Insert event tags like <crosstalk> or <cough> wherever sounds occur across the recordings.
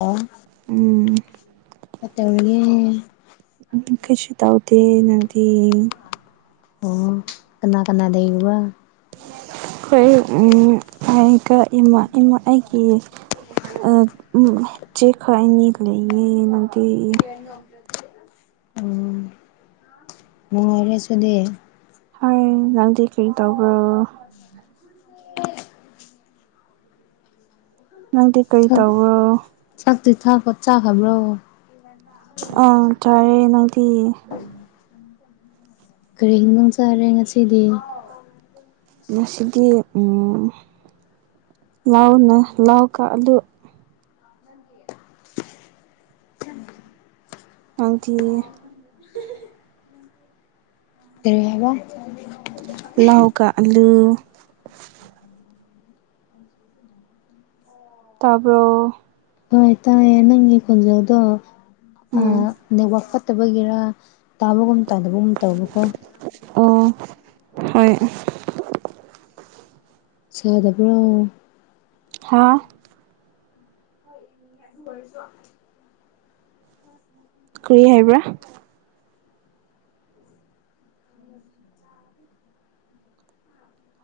ꯑꯣ ꯎꯝ ꯇꯔꯤꯒꯦ꯫ ꯀꯩꯁꯨ ꯇꯧꯗꯦ ꯅꯪꯗꯤ꯫ ꯑꯣ ꯀꯅꯥ ꯀꯅꯥ ꯂꯩꯔꯤꯕ ꯑꯩꯈꯣꯏ ꯑꯩꯒ ꯏꯃꯥ ꯑꯩꯒꯤ꯫ ꯑ ꯎꯝ ꯢꯆꯦ ꯈꯣꯏ ꯑꯅꯤꯒ ꯂꯩꯌꯦ ꯅꯣꯏ꯫ ꯎ ꯃꯣꯏ ꯑꯣꯏꯔꯁꯨ ꯗꯦ꯫ <inaudible> ꯍꯣꯏ ꯅꯪꯗꯤ ꯀꯩ ꯇꯧꯕ꯭ꯔꯣ <unintelligible> ꯅꯪꯗꯤ ꯀꯔꯤ ꯆꯥꯛ ꯇꯧꯕ꯭ꯔꯣ꯫ ꯆꯥꯛꯇꯤ ꯆꯥꯕꯥ ꯆꯥꯈꯕ꯭ꯔꯣ꯫ ꯑ ꯆꯥꯌꯦ ꯅꯪꯗꯤ꯫ ꯀꯔꯤ ꯍꯤꯟꯖꯥꯡ ꯆꯥꯔꯦ ꯉꯁꯤꯗꯤ꯫ ꯉꯁꯤꯗꯤ ꯂꯥꯎꯅ ꯂꯥꯎ ꯀꯛ ꯑꯗꯨ꯫ ꯅꯪꯗꯤ꯫ ꯀꯔꯤꯍꯥꯏꯕ ꯂꯥꯎꯀ ꯑꯂꯨ꯫ ꯇꯥꯔꯕꯣ꯫ ꯍꯣꯏ ꯇꯥꯏꯌꯦ ꯅꯪꯒꯤ ꯈꯣꯟꯖꯦꯜꯗꯣ ꯎꯝ ꯅꯦꯠꯋꯥꯛ ꯐꯠ꯫ ꯐꯠꯇꯕꯒꯤꯔꯥ ꯇꯥꯕꯒꯨꯝ ꯇꯥꯗꯕꯒꯨꯝ ꯇꯧꯕꯀꯣ ꯑꯣ ꯍꯣꯏ ꯁꯥꯗꯕ꯭ꯔꯣ ꯍꯥꯥ ꯑꯗꯨꯑꯣꯏꯔꯁꯨ ꯀꯔꯤ ꯍꯥꯏꯕ꯭ꯔꯥ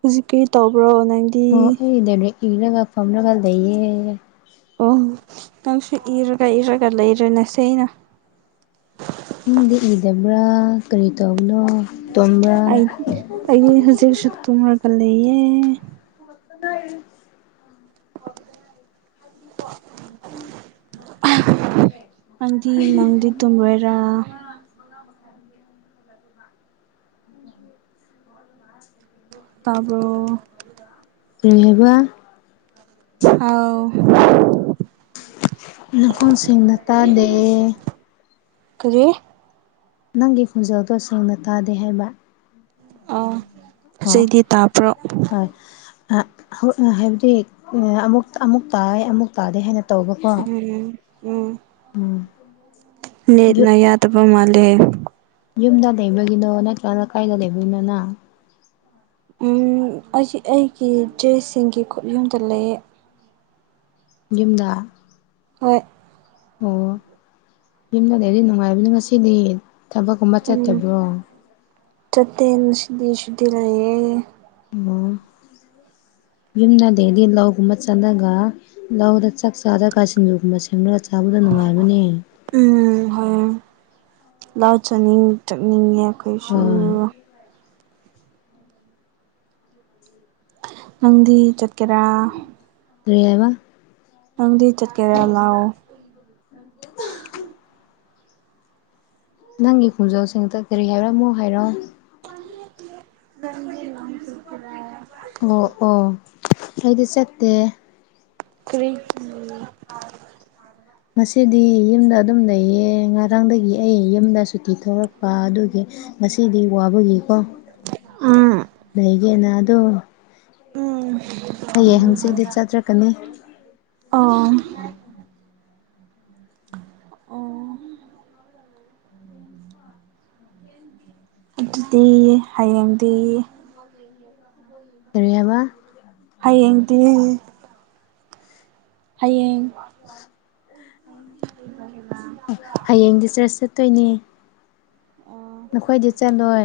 ꯍꯧꯖꯤꯛ ꯀꯔꯤ ꯇꯧꯕ꯭ꯔꯣ ꯅꯪꯒꯤ ꯑꯣ ꯑꯩ ꯗꯥꯏꯔꯤꯛ ꯏꯔꯒ ꯐꯝꯔꯒ ꯂꯩꯌꯦ ꯑꯣ ꯅꯪꯁꯨ ꯏꯔꯒ ꯏꯔꯒ ꯂꯩꯔꯦꯅꯦ ꯁꯦꯅ ꯅꯪꯗꯤ ꯏꯗꯕ꯭ꯔꯥ ꯀꯔꯤ ꯇꯧꯕꯅꯣ ꯇꯨꯝꯕ꯭ꯔꯥ ꯑꯩ ꯑꯩꯗꯤ ꯍꯧꯖꯤꯛꯁꯨ ꯇꯨꯝꯔꯒ ꯂꯩꯌꯦ ꯀꯗꯥꯏꯗꯒꯤ ꯎꯝ <unintelligible> ꯅꯪꯗꯤ ꯅꯪꯗꯤ ꯇꯨꯝꯔꯣꯏꯔꯥ <unintelligible> ꯇꯥꯕ꯭ꯔꯣ ꯀꯔꯤ ꯍꯥꯏꯕ ꯍꯥꯎ ꯅꯈꯣꯡ ꯁꯦꯡꯅ ꯇꯥꯗꯦ ꯀꯔꯤ ꯅꯪꯒꯤ ꯈꯣꯟꯖꯦꯜꯗꯣ ꯁꯦꯡꯅ ꯇꯥꯗꯦ ꯍꯥꯏꯕ ꯑꯣ ꯆꯩꯗꯤ ꯇꯥꯕ꯭ꯔꯣ ꯑ ꯍꯧꯠꯅ ꯍꯥꯏꯕꯗꯤ ꯑꯃꯨꯛ ꯑꯃꯨꯛ ꯇꯥꯏ ꯑꯃꯨꯛ ꯇꯥꯗꯦ ꯍꯥꯏꯅ ꯇꯧꯕꯀꯣ ꯎꯝ ꯎꯝ ꯎꯝ ꯅꯦꯠꯅ ꯌꯥꯗꯕ ꯃꯥꯜꯂꯦ ꯌꯨꯝꯗ ꯂꯩꯕꯒꯤꯅꯣ ꯅꯠꯇ꯭ꯔꯒꯅ ꯀꯥꯏꯗ ꯂꯩꯕꯒꯤꯅꯣ ꯅꯥ ꯎꯝ ꯑꯩꯁꯤ ꯑꯩꯒꯤ ꯗ꯭ꯔꯦꯁ ꯁꯤꯡꯒꯤ ꯈꯨꯠꯌꯨꯝꯗ ꯂꯩꯌꯦ ꯌꯨꯝꯗꯥ ꯍꯣꯏ ꯑꯣ ꯌꯨꯝꯗ ꯂꯩꯕꯗꯤ ꯅꯨꯡꯉꯥꯏꯕꯅꯤ ꯉꯁꯤꯗꯤ ꯊꯕꯛꯀꯨꯝꯕ ꯆꯠꯇꯕ꯭ꯔꯣ ꯆꯥꯠꯇꯦ ꯉꯁꯤꯗꯤ ꯁꯨꯇꯤ ꯂꯩꯌꯦ ꯑꯣ ꯌꯨꯝꯗ ꯗꯦꯗꯤ ꯂꯧꯒꯨꯝꯕ ꯆꯠꯂꯒ ꯂꯧꯗ ꯆꯥꯛ ꯆꯥꯔꯒ ꯁꯤꯡꯖꯨꯒꯨꯝꯕ ꯁꯦꯝꯔꯒ ꯆꯥꯕꯗꯣ ꯅꯨꯡꯉꯥꯏꯕꯅꯦ ꯎꯝ ꯍꯣꯏ ꯂꯥꯎ ꯆꯅꯤꯡ ꯆꯠꯅꯤꯡꯉꯦ ꯑꯩꯈꯣꯏꯁꯨ ꯍꯣꯏ ꯅꯪꯗꯤ ꯆꯠꯀꯦꯔꯥ ꯀꯔꯤ ꯍꯥꯏꯕꯥ ꯅꯪꯗꯤ ꯆꯠꯀꯦꯔꯥ ꯂꯥꯎ <unintelligible> ꯅꯪꯒꯤ ꯈꯣꯡꯖꯦꯜꯁꯤꯡꯗ ꯀꯔꯤ ꯍꯥꯏꯕ꯭ꯔꯥ ꯑꯃꯨꯛ ꯍꯥꯏꯔꯣ <unintelligible> ꯅꯪꯗꯤ ꯂꯧ ꯆꯠꯀꯦꯔꯥ ꯑꯣ ꯑꯣ ꯑꯩꯗꯤ ꯆꯠꯇꯦ ꯀꯔꯤꯒꯤ ꯉꯁꯤꯗꯤ ꯌꯨꯝꯗ ꯑꯗꯨꯝ ꯂꯩꯌꯦ ꯉꯔꯥꯡꯗꯒꯤ ꯑꯩꯒꯤ ꯌꯨꯝꯗ ꯁꯨꯇꯤ ꯊꯣꯔꯛꯄ ꯑꯗꯨꯒꯤ ꯉꯁꯤꯗꯤ ꯋꯥꯕꯒꯤꯀꯣ ꯎꯝ ꯂꯩꯒꯦꯅ ꯑꯗꯨ ꯎꯝ ꯍꯌꯦꯡ ꯍꯪꯆꯤꯠꯇꯤ ꯆꯠꯔꯛꯀꯅꯤ ꯑꯣ ꯑꯣ ꯑꯗꯨꯗꯤ ꯍꯌꯦꯡꯗꯤ ꯀꯔꯤ ꯍꯥꯏꯕ ꯍꯌꯦꯡꯗꯤ ꯍꯌꯦꯡ꯫ <unintelligible> ꯍꯌꯦꯡꯗꯤ ꯆ꯭ꯔꯁ ꯆꯠꯇꯣꯏꯅꯦ ꯅꯈꯣꯏꯗꯤ ꯆꯦꯜꯂꯣꯏ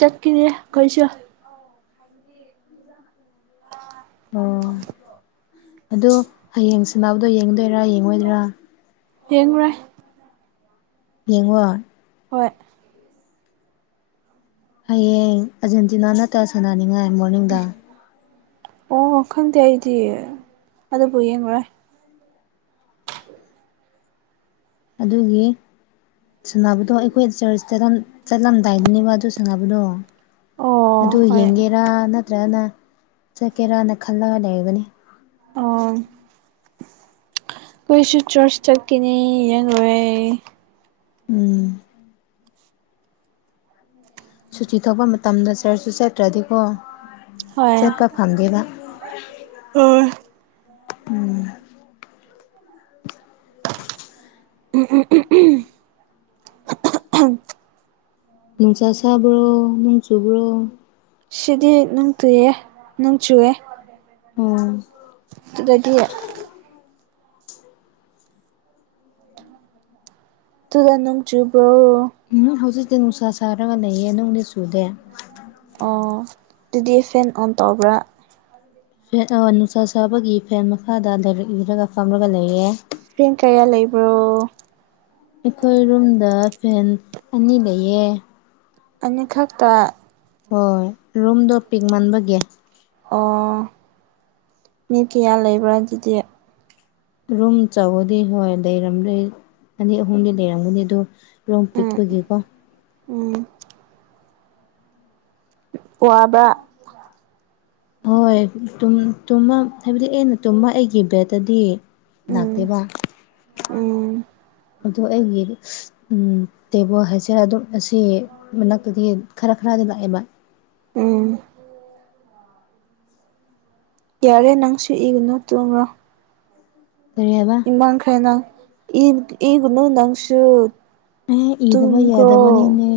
ꯆꯠꯈꯤꯅꯦ ꯑꯩꯈꯣꯏꯁꯨ <inaudible> ꯑꯣ ꯑꯗꯨ ꯍꯌꯦꯡꯁꯤꯅꯥꯕꯗꯣ ꯌꯦꯡꯗꯣꯏꯔꯥ ꯌꯦꯡꯉꯣꯏꯗꯔꯥ ꯌꯦꯡꯉꯨꯔꯦ ꯌꯦꯡꯉꯣ ꯍꯣꯏ ꯍꯌꯦꯡ ꯑꯔꯖꯦꯟꯇꯤꯅꯥ ꯅꯠꯇꯒ ꯁꯥꯟꯅꯅꯤꯡꯉꯥꯏ ꯃꯣꯔꯅꯤꯡꯗ ꯑꯣ ꯈꯪꯗꯦ ꯑꯩꯗꯤ ꯑꯗꯨꯕꯨ ꯌꯦꯡꯉꯔꯣꯏ ꯑꯗꯨꯒꯤ ꯁꯥꯟꯅꯕꯗꯣ ꯑꯩꯈꯣꯏ ꯆꯔꯆꯇꯅ ꯆꯠꯂꯝꯗꯥꯏꯗꯨꯅꯦꯕ ꯑꯗꯨ ꯁꯪꯉꯅꯕꯗꯣ ꯑꯣ ꯑꯗꯨ ꯍꯣꯏ ꯌꯦꯡꯒꯦꯔꯥ ꯅꯠ ꯅꯠꯇ꯭ꯔꯅ ꯆꯠꯀꯦꯔꯅ ꯈꯜꯂꯒ ꯂꯩꯅꯤ ꯑꯣ ꯑꯩꯈꯣꯏꯁꯨ ꯆꯔꯆ ꯆꯠꯈꯤꯅꯤ ꯌꯦ ꯂꯣꯏꯦ ꯎꯝ ꯁꯨꯇꯤ ꯊꯣꯛꯄ ꯃꯇꯝꯗ ꯆꯔ꯭ꯁꯁꯨ ꯆꯠꯇ꯭ꯔꯗꯤꯀꯣ ꯆꯠꯄ ꯐꯪꯗꯦꯕ ꯍꯣꯏ <unintelligible> ꯎꯝ꯫ ꯅꯨꯡꯁꯥ ꯁꯕ꯭ꯔꯣ ꯅꯅꯨꯡ ꯆꯨꯕ꯭ꯔꯣ ꯁꯤꯗꯤ ꯅꯨꯡ ꯇꯨꯏꯌꯦ ꯅꯣꯡ ꯆꯨꯑꯦ ꯎꯝ ꯑꯗꯨꯗꯒꯤ ꯇꯨꯗ ꯅꯣꯡ ꯆꯕ꯭ꯔꯣ ꯎꯝ ꯍꯧꯖꯤꯛꯇꯤ ꯅꯨꯡꯁꯥ ꯁꯥꯔꯒ ꯂꯩꯌꯦ ꯅꯣꯡꯗꯤ ꯆꯨꯗꯦ ꯑꯣ ꯑꯗꯨꯗꯤ ꯐꯦꯟ ꯑꯣꯟ ꯇꯧꯕ꯭ꯔꯥ ꯐ ꯅꯨꯡꯁꯥ ꯁꯥꯕꯒꯤ ꯐꯦꯟ ꯃꯈꯥꯗ ꯂꯥꯏꯔꯤꯛ ꯏꯔꯒ ꯐꯝꯔꯒ ꯂꯩꯌꯦ꯫ ꯆꯦꯡ ꯀꯌꯥ ꯂꯩꯕ꯭ꯔꯣ ꯑꯩꯈꯣꯏ ꯔꯨꯝꯗ ꯐꯦꯟ ꯑꯅꯤ ꯂꯩꯌꯦ ꯑꯅꯤꯈꯛꯇ ꯍꯣꯏ ꯔꯨꯝꯗꯣ ꯄꯤꯛ ꯃꯟꯥꯟꯕꯒꯦ ꯑꯣ ꯃꯤ ꯀꯌꯥ ꯂꯩꯕ꯭ꯔꯥ ꯑꯗꯨꯗꯤ ꯔꯨꯝ ꯆꯥꯎꯕꯗꯤ ꯍꯣꯏ ꯂꯩꯔꯝꯗꯦ ꯑꯅꯤ ꯑꯍꯨꯝꯗꯤ ꯂꯩꯔꯝꯒꯅꯤ ꯑꯗꯨ ꯔꯣꯝ ꯎꯝ ꯄꯤꯛꯄꯒꯤꯀꯣ ꯎꯝ ꯋꯥꯕ꯭ꯔꯥ ꯍꯣꯏ ꯇꯨꯝꯃ ꯍꯥꯏꯕꯗꯤ ꯑꯩꯅ ꯇꯨꯝꯃ ꯑꯩꯒꯤ ꯕꯦꯠꯇꯗꯤ ꯎꯝ ꯅꯥꯥꯛꯇꯦꯕ ꯎꯝ ꯑꯗꯨ ꯑꯩꯒꯤ ꯇꯦꯕꯣ ꯍꯥꯏꯁꯤꯔ ꯑꯗꯨꯝ ꯑꯁꯤ ꯃꯅꯥꯛꯇꯒꯤ ꯈꯔ ꯈꯔꯗ ꯂꯥꯛꯑꯦꯕ ꯎꯝ ꯌꯥꯔꯦ ꯅꯪꯁꯨ ꯏꯒꯨꯅꯣ ꯇꯣꯡꯕ꯭ꯔꯣ ꯀꯔꯤ ꯍꯥꯏꯕ ꯃꯥꯡ ꯈꯥꯏꯅ ꯏ ꯏꯒꯅꯪꯁꯨꯨ ꯑꯦ ꯏꯗꯕ ꯌꯥꯗꯕꯅꯤꯅꯦ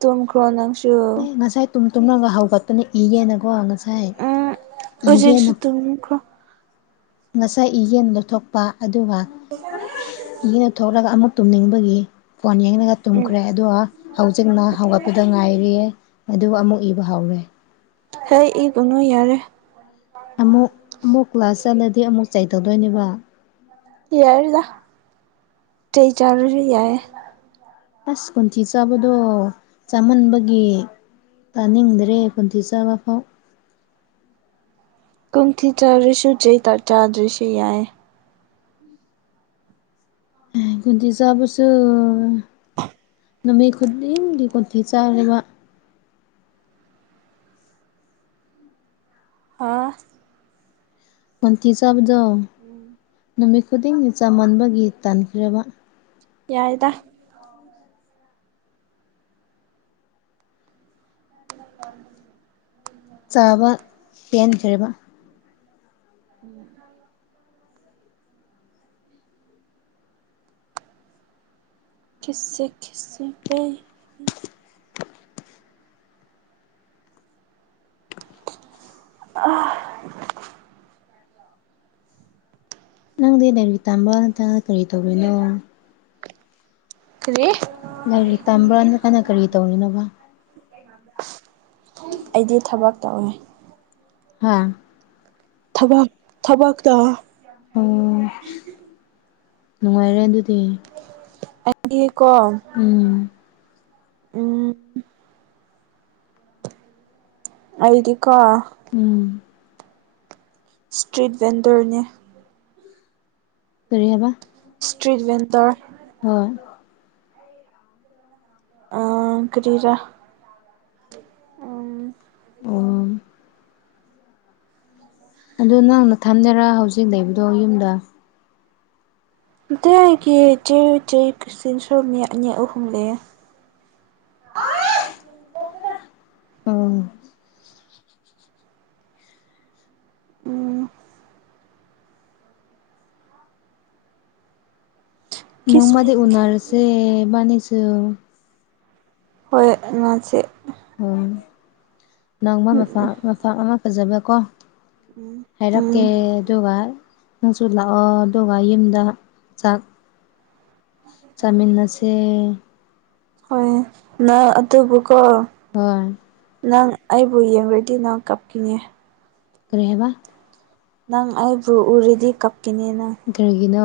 ꯇꯨꯝꯈ꯭ꯔꯣ ꯅꯪꯁꯨ ꯑꯦ ꯉꯁꯥꯏ ꯇꯨꯝ ꯇꯨꯝꯂꯒ ꯍꯧꯒꯠꯇꯨꯅ ꯏꯒꯦꯅꯀꯣ ꯉꯁꯥꯏ ꯎꯝ ꯍꯧꯖꯤꯛꯁꯨ ꯏꯒꯦꯅ ꯇꯨꯝꯈ꯭ꯔꯣ ꯉꯁꯥꯏ ꯏ ꯌꯦꯟ ꯂꯧꯊꯣꯛꯄ ꯑꯗꯨꯒ ꯌꯦꯟ ꯂꯧꯊꯣꯛꯂꯒ ꯑꯃꯨꯛ ꯇꯨꯝꯅꯤꯡꯕꯒꯤ ꯐꯣꯟ ꯌꯦꯡꯂꯒ ꯎꯝ ꯇꯨꯝꯈ꯭ꯔꯦ ꯑꯗꯨꯒ ꯍꯧꯖꯤꯛꯅ ꯍꯧꯒꯠꯄꯗ ꯉꯥꯏꯔꯤꯌꯦ ꯑꯗꯨꯒ ꯑꯃꯨꯛ ꯏꯕ ꯍꯧꯔꯦ ꯍꯦ ꯏ ꯀꯅꯨ ꯌꯔꯦ꯫ ꯑꯃꯨꯛ ꯑꯃꯨꯛ ꯀ꯭ꯂꯥꯁ ꯆꯠꯂꯗꯤ ꯑꯃꯨꯛ ꯆꯥꯏ ꯇꯧꯗꯣꯏꯅꯦꯕ ꯌꯥꯏꯔꯗ ꯆꯩ ꯆꯔꯁꯨ ꯌꯥꯏꯌꯦ꯫ ꯑꯁ ꯈꯣꯟꯊꯤ ꯆꯥꯕꯗꯣ ꯆꯥꯃꯟꯕꯒꯤ ꯇꯥꯅꯤꯡꯗ꯭ꯔꯦ ꯈꯣꯟꯊꯤ ꯆꯥꯕ ꯐꯥꯎ ꯀꯨꯝꯊꯤ ꯆꯥꯔꯁꯨ ꯆꯩꯇ ꯆꯥꯗ꯭ꯔꯁꯨ ꯌꯥꯏ꯫ ꯀꯨꯟꯗꯤꯖꯕꯁꯨ꯫ ꯅꯨꯃꯤꯠ ꯈꯨꯗꯤꯡꯒꯤ ꯀꯣꯟꯊꯤ ꯆꯥꯔꯤꯕ ꯍꯥ ꯟꯇꯤ ꯆꯥꯕꯗꯣ ꯅꯨꯃꯤꯠ ꯈꯨꯗꯤꯡꯒꯤ ꯆꯃꯟꯕꯒꯤ ꯇꯥꯟꯈ꯭ꯔꯦꯕ ꯌꯥꯏꯗ <inaudible> ꯆꯥꯕ ꯄꯦꯟꯈ꯭ꯔꯦꯕ <inaudible> ꯀꯤꯁꯦ ꯈꯤꯁꯦ ꯄꯦ ꯑꯥꯍꯥ ꯅꯪꯗꯤ ꯂꯥꯏꯔꯤꯛ ꯇꯥꯝꯕ ꯅꯠꯇ ꯀꯔꯤ ꯇꯧꯔꯤꯅꯣ? ꯀꯔꯤ ꯂꯥꯏꯔꯤꯛ ꯇꯝꯕ꯭ꯔꯥ ꯅꯠꯇꯅ ꯀꯔꯤ ꯇꯧꯔꯤꯅꯣꯕ ꯑꯩꯗꯤ ꯊꯕꯛ ꯇꯧꯋꯦ꯫ ꯍꯥꯥ ꯊꯕꯛ ꯊꯕꯛꯋꯦ꯫ ꯑꯣ ꯅꯨꯡꯉꯥꯏꯔꯦ ꯑꯗꯨꯗꯤ ꯑꯩꯗꯤ ꯀꯣ ꯎꯝ ꯑꯩꯗꯤ ꯀꯣ ꯎꯝ ꯏꯁꯇ꯭ꯔꯤꯠ ꯚꯦꯟꯗꯔꯅꯦ꯫ ꯀꯔꯤꯍꯥꯏꯕ ꯏꯁꯇ꯭ꯔꯤꯠ ꯕꯦꯟꯗꯔ ꯇꯋꯤ ꯫ ꯍ <inaudible> ꯑ ꯀꯔꯤꯔꯥ ꯎꯝ ꯎꯝ ꯑꯗꯨꯗ ꯅꯪ ꯅꯊꯟꯗꯔꯥ ꯍꯧꯖꯤꯛ ꯂꯩꯕꯗꯣ ꯌꯨꯝꯗ ꯃꯇꯩ ꯑꯩꯒꯤ ꯆꯦ ꯆꯩ ꯁꯤꯁꯨꯣ ꯃꯤ ꯑꯅꯤ ꯑꯍꯨꯝ ꯂꯩꯌꯦ꯫ ꯎꯝ ꯎꯝ ꯈꯤꯁꯃꯤ ꯅꯣꯡꯃꯗꯤ ꯎꯅꯔꯁꯦ ꯏꯕꯥꯅꯤꯁꯨ ꯍꯣꯏ ꯑꯉꯁꯤ꯫ ꯑꯣ ꯅꯪꯕ ꯃꯁꯥ ꯃꯁꯥ ꯑꯃ ꯐꯖꯕ꯭ꯔꯀꯣ ꯎꯝ ꯍꯥꯏꯔꯛꯀꯦ ꯑꯗꯨꯒ ꯅꯪꯁꯨ ꯂꯥꯛꯑꯣ ꯑꯗꯨꯒ ꯌꯨꯝꯗ ꯆꯥꯛ ꯆꯥꯃꯤꯟꯅꯁꯦ꯫ ꯍꯣꯏ ꯅꯪ ꯑꯗꯨꯕꯨꯀꯣ ꯍꯣꯏ ꯅꯪ ꯑꯩꯕꯨ ꯌꯦꯡꯕꯗꯤ ꯅꯪ ꯀꯞꯈꯤꯅꯦ꯫ ꯀꯔꯤ ꯍꯥꯏꯕ ꯅꯪ ꯑꯩꯕꯨ ꯎꯔꯤꯗꯤ ꯀꯞꯀꯅꯤ ꯅꯪ ꯀꯔꯤꯒꯤꯅꯣ꯫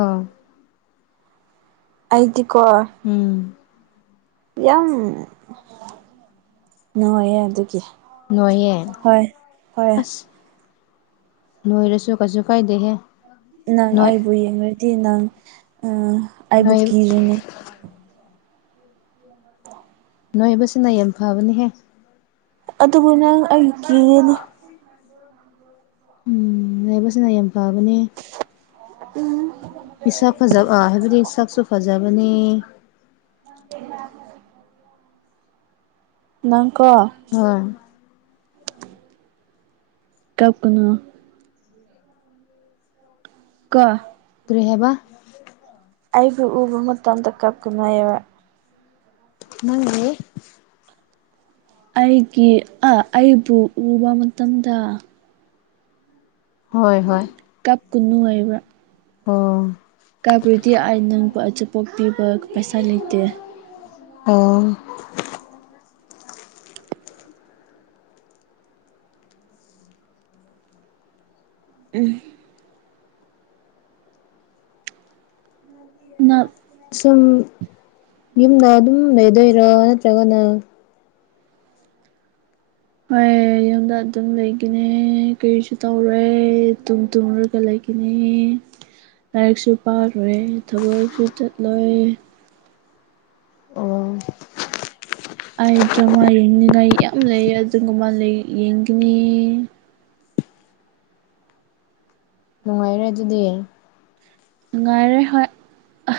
ꯑꯩꯗꯤꯀꯣ ꯎꯝ ꯌꯥꯝ ꯅꯨꯡꯉꯥꯏꯌꯦ ꯑꯗꯨꯒꯤ ꯅꯣꯏꯍꯦ ꯍꯣꯏ ꯍꯣꯏ ꯑꯁ ꯅꯣꯏꯔꯁꯨ ꯀꯩꯁꯨ ꯀꯥꯏꯗꯦꯍꯦ ꯅꯪ ꯅꯣꯏ ꯑꯩꯕꯨ ꯌꯦꯡꯨꯔꯗꯤ ꯅꯪ ꯑꯩꯕꯨ ꯅꯣꯏ ꯀꯤꯔꯣꯏꯅꯦ ꯅꯣꯏꯕꯁꯤꯅ ꯌꯥꯝ ꯐꯕꯅꯤꯍꯦ ꯑꯗꯨꯕꯨ ꯅꯪ ꯑꯩ ꯀꯒꯅꯤ <unintelligible> ꯎꯝ ꯂꯕꯁꯤꯅ ꯌꯥꯝ ꯐꯕꯅꯦ ꯎꯝ ꯏꯁꯛ ꯐꯖꯕ ꯍꯥꯏꯕꯗꯤ ꯁꯥꯛꯁꯨ ꯐꯖꯕꯅꯤ <unintelligible> ꯅꯪꯀꯣ ꯍꯣꯏ ꯀꯞꯄꯅ ꯀ ꯀꯔꯤ ꯍꯥꯏꯕ ꯑꯩꯕꯨ ꯎꯕ ꯃꯇꯝꯗ ꯀꯞꯀꯅꯩꯑꯕ ꯅꯪꯦ <unintelligible> ꯑꯩꯒꯤ ꯑꯩꯕꯨ ꯎꯕ ꯃꯇꯝꯗ ꯍꯣꯏ ꯍꯣꯏ꯫ ꯀꯞꯄꯨꯅꯨ ꯑꯣꯏꯕ꯭ꯔꯥ꯫ ꯑꯣ ꯀꯥꯕꯨꯗꯤ ꯑꯥꯏ ꯅꯪꯕꯨ ꯑꯆꯥꯄꯣꯛ ꯄꯤꯕ ꯄꯩꯁꯥ ꯂꯩꯇꯦ ꯑꯣ꯫ <unintelligible> ꯅ ꯁꯨꯝ ꯌꯨꯝꯗ ꯑꯗꯨꯝ ꯂꯩꯗꯣꯏꯔꯥ ꯅꯠꯇ꯭ꯔꯒꯅ ꯍꯣꯏ ꯌꯨꯝꯗ ꯑꯗꯨꯝ ꯂꯩꯈꯤꯅꯦ ꯀꯔꯤꯁꯨ ꯇꯧꯔꯦ ꯇꯨꯡ ꯇꯨꯡꯂꯨꯔꯒ ꯂꯩꯒꯦ ꯅꯤ ꯂꯥꯏꯔꯤꯛꯁꯨ ꯄꯥꯔꯣꯏ ꯊꯕꯛꯁꯨ ꯆꯠꯂꯣꯏ ꯑꯣ ꯑꯩ ꯗ꯭ꯔꯃꯥ ꯌꯦꯡꯅꯤꯡꯉꯥꯏ ꯌꯥꯝ ꯂꯩ ꯑꯗꯨꯒꯨꯝꯕ ꯌꯦꯡꯈꯤꯅꯤ ꯅꯨꯡꯉꯥꯏꯔꯦ ꯑꯗꯨꯗꯤ ꯉꯅꯨꯡ ꯉꯥꯏꯔꯦ ꯍꯣꯏ ꯑ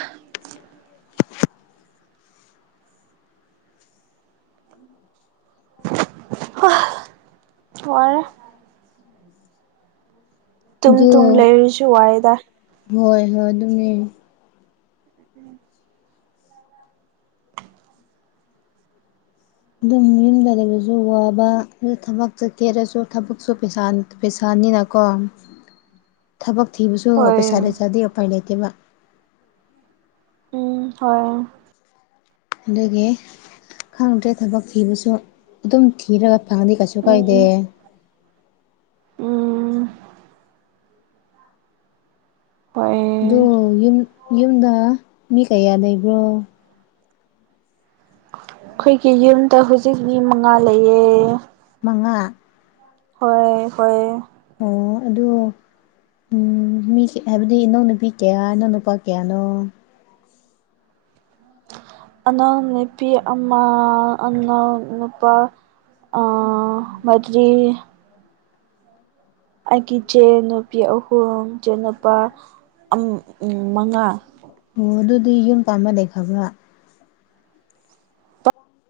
ꯋꯥꯏꯌꯦ꯫ ꯇꯨꯝ ꯑꯗꯨ ꯇꯨꯝ ꯂꯩꯔꯁꯨ ꯋꯥꯗ ꯍꯣꯏ ꯍꯣꯏ ꯑꯗꯨꯅꯦ <unintelligible> ꯑꯗꯨꯝ ꯌꯨꯝꯗ ꯂꯩꯕꯁꯨ ꯋꯥꯕ ꯑꯗꯨ ꯊꯕꯛ ꯆꯠꯊꯦꯔꯁꯨ ꯊꯕꯛꯁꯨ ꯄꯩꯁꯥ ꯄꯩꯁꯥꯅꯤꯅꯀꯣ ꯊꯕꯛ ꯊꯤꯕꯁꯨ ꯍꯣꯏ ꯄꯩꯁꯥ ꯂꯩꯇ꯭ꯔꯗꯦ ꯎꯄꯥꯏ ꯂꯩꯇꯦꯕ꯫ ꯎꯝ ꯍꯣꯏ ꯑꯗꯨꯗꯒꯤ ꯈꯪꯗ꯭ꯔꯦ ꯊꯕꯛ ꯊꯤꯕꯁꯨ ꯑꯗꯨꯝ ꯊꯤꯔꯒ <unintelligible> ꯀꯩꯁꯨ ꯀꯥꯏꯗꯦ ꯎꯝ ꯎꯝ꯫ ꯑꯗꯨ ꯍꯣꯏ ꯌꯨꯝ ꯌꯨꯝꯗ ꯃꯤ ꯀꯌꯥ ꯂꯩꯕ꯭ꯔꯣ꯫ ꯑꯩꯈꯣꯏꯒꯤ ꯌꯨꯝꯗ ꯍꯧꯖꯤꯛ ꯃꯤ ꯃꯉꯥ ꯂꯩꯌꯦ꯫ ꯃꯉꯥ ꯍꯣꯏ ꯍꯣꯏ ꯑꯣ ꯑꯗꯨ ꯎꯝ ꯃꯤ ꯍꯥꯏꯕꯗꯤ ꯏꯅꯧ ꯅꯨꯨꯄꯤ ꯀꯌꯥꯅꯣ ꯏꯅꯎ ꯅꯨꯄꯥ ꯀꯌꯥꯅꯣ ꯑꯉꯥꯡ ꯅꯨꯄꯤ ꯑꯃ ꯑꯉꯥꯡ ꯅꯨꯄꯥ ꯑꯥ ꯃꯔꯤ ꯑꯩꯒꯤ ꯏꯆꯦ ꯅꯨꯄꯤ ꯑꯍꯨꯝ ꯏꯆꯦꯟꯅꯨꯄꯥ ꯃꯉꯥ ꯑꯣ ꯑꯗꯨꯗꯤ ꯌꯨꯝ ꯄꯥꯟꯕ ꯂꯩꯈꯕ꯭ꯔꯥ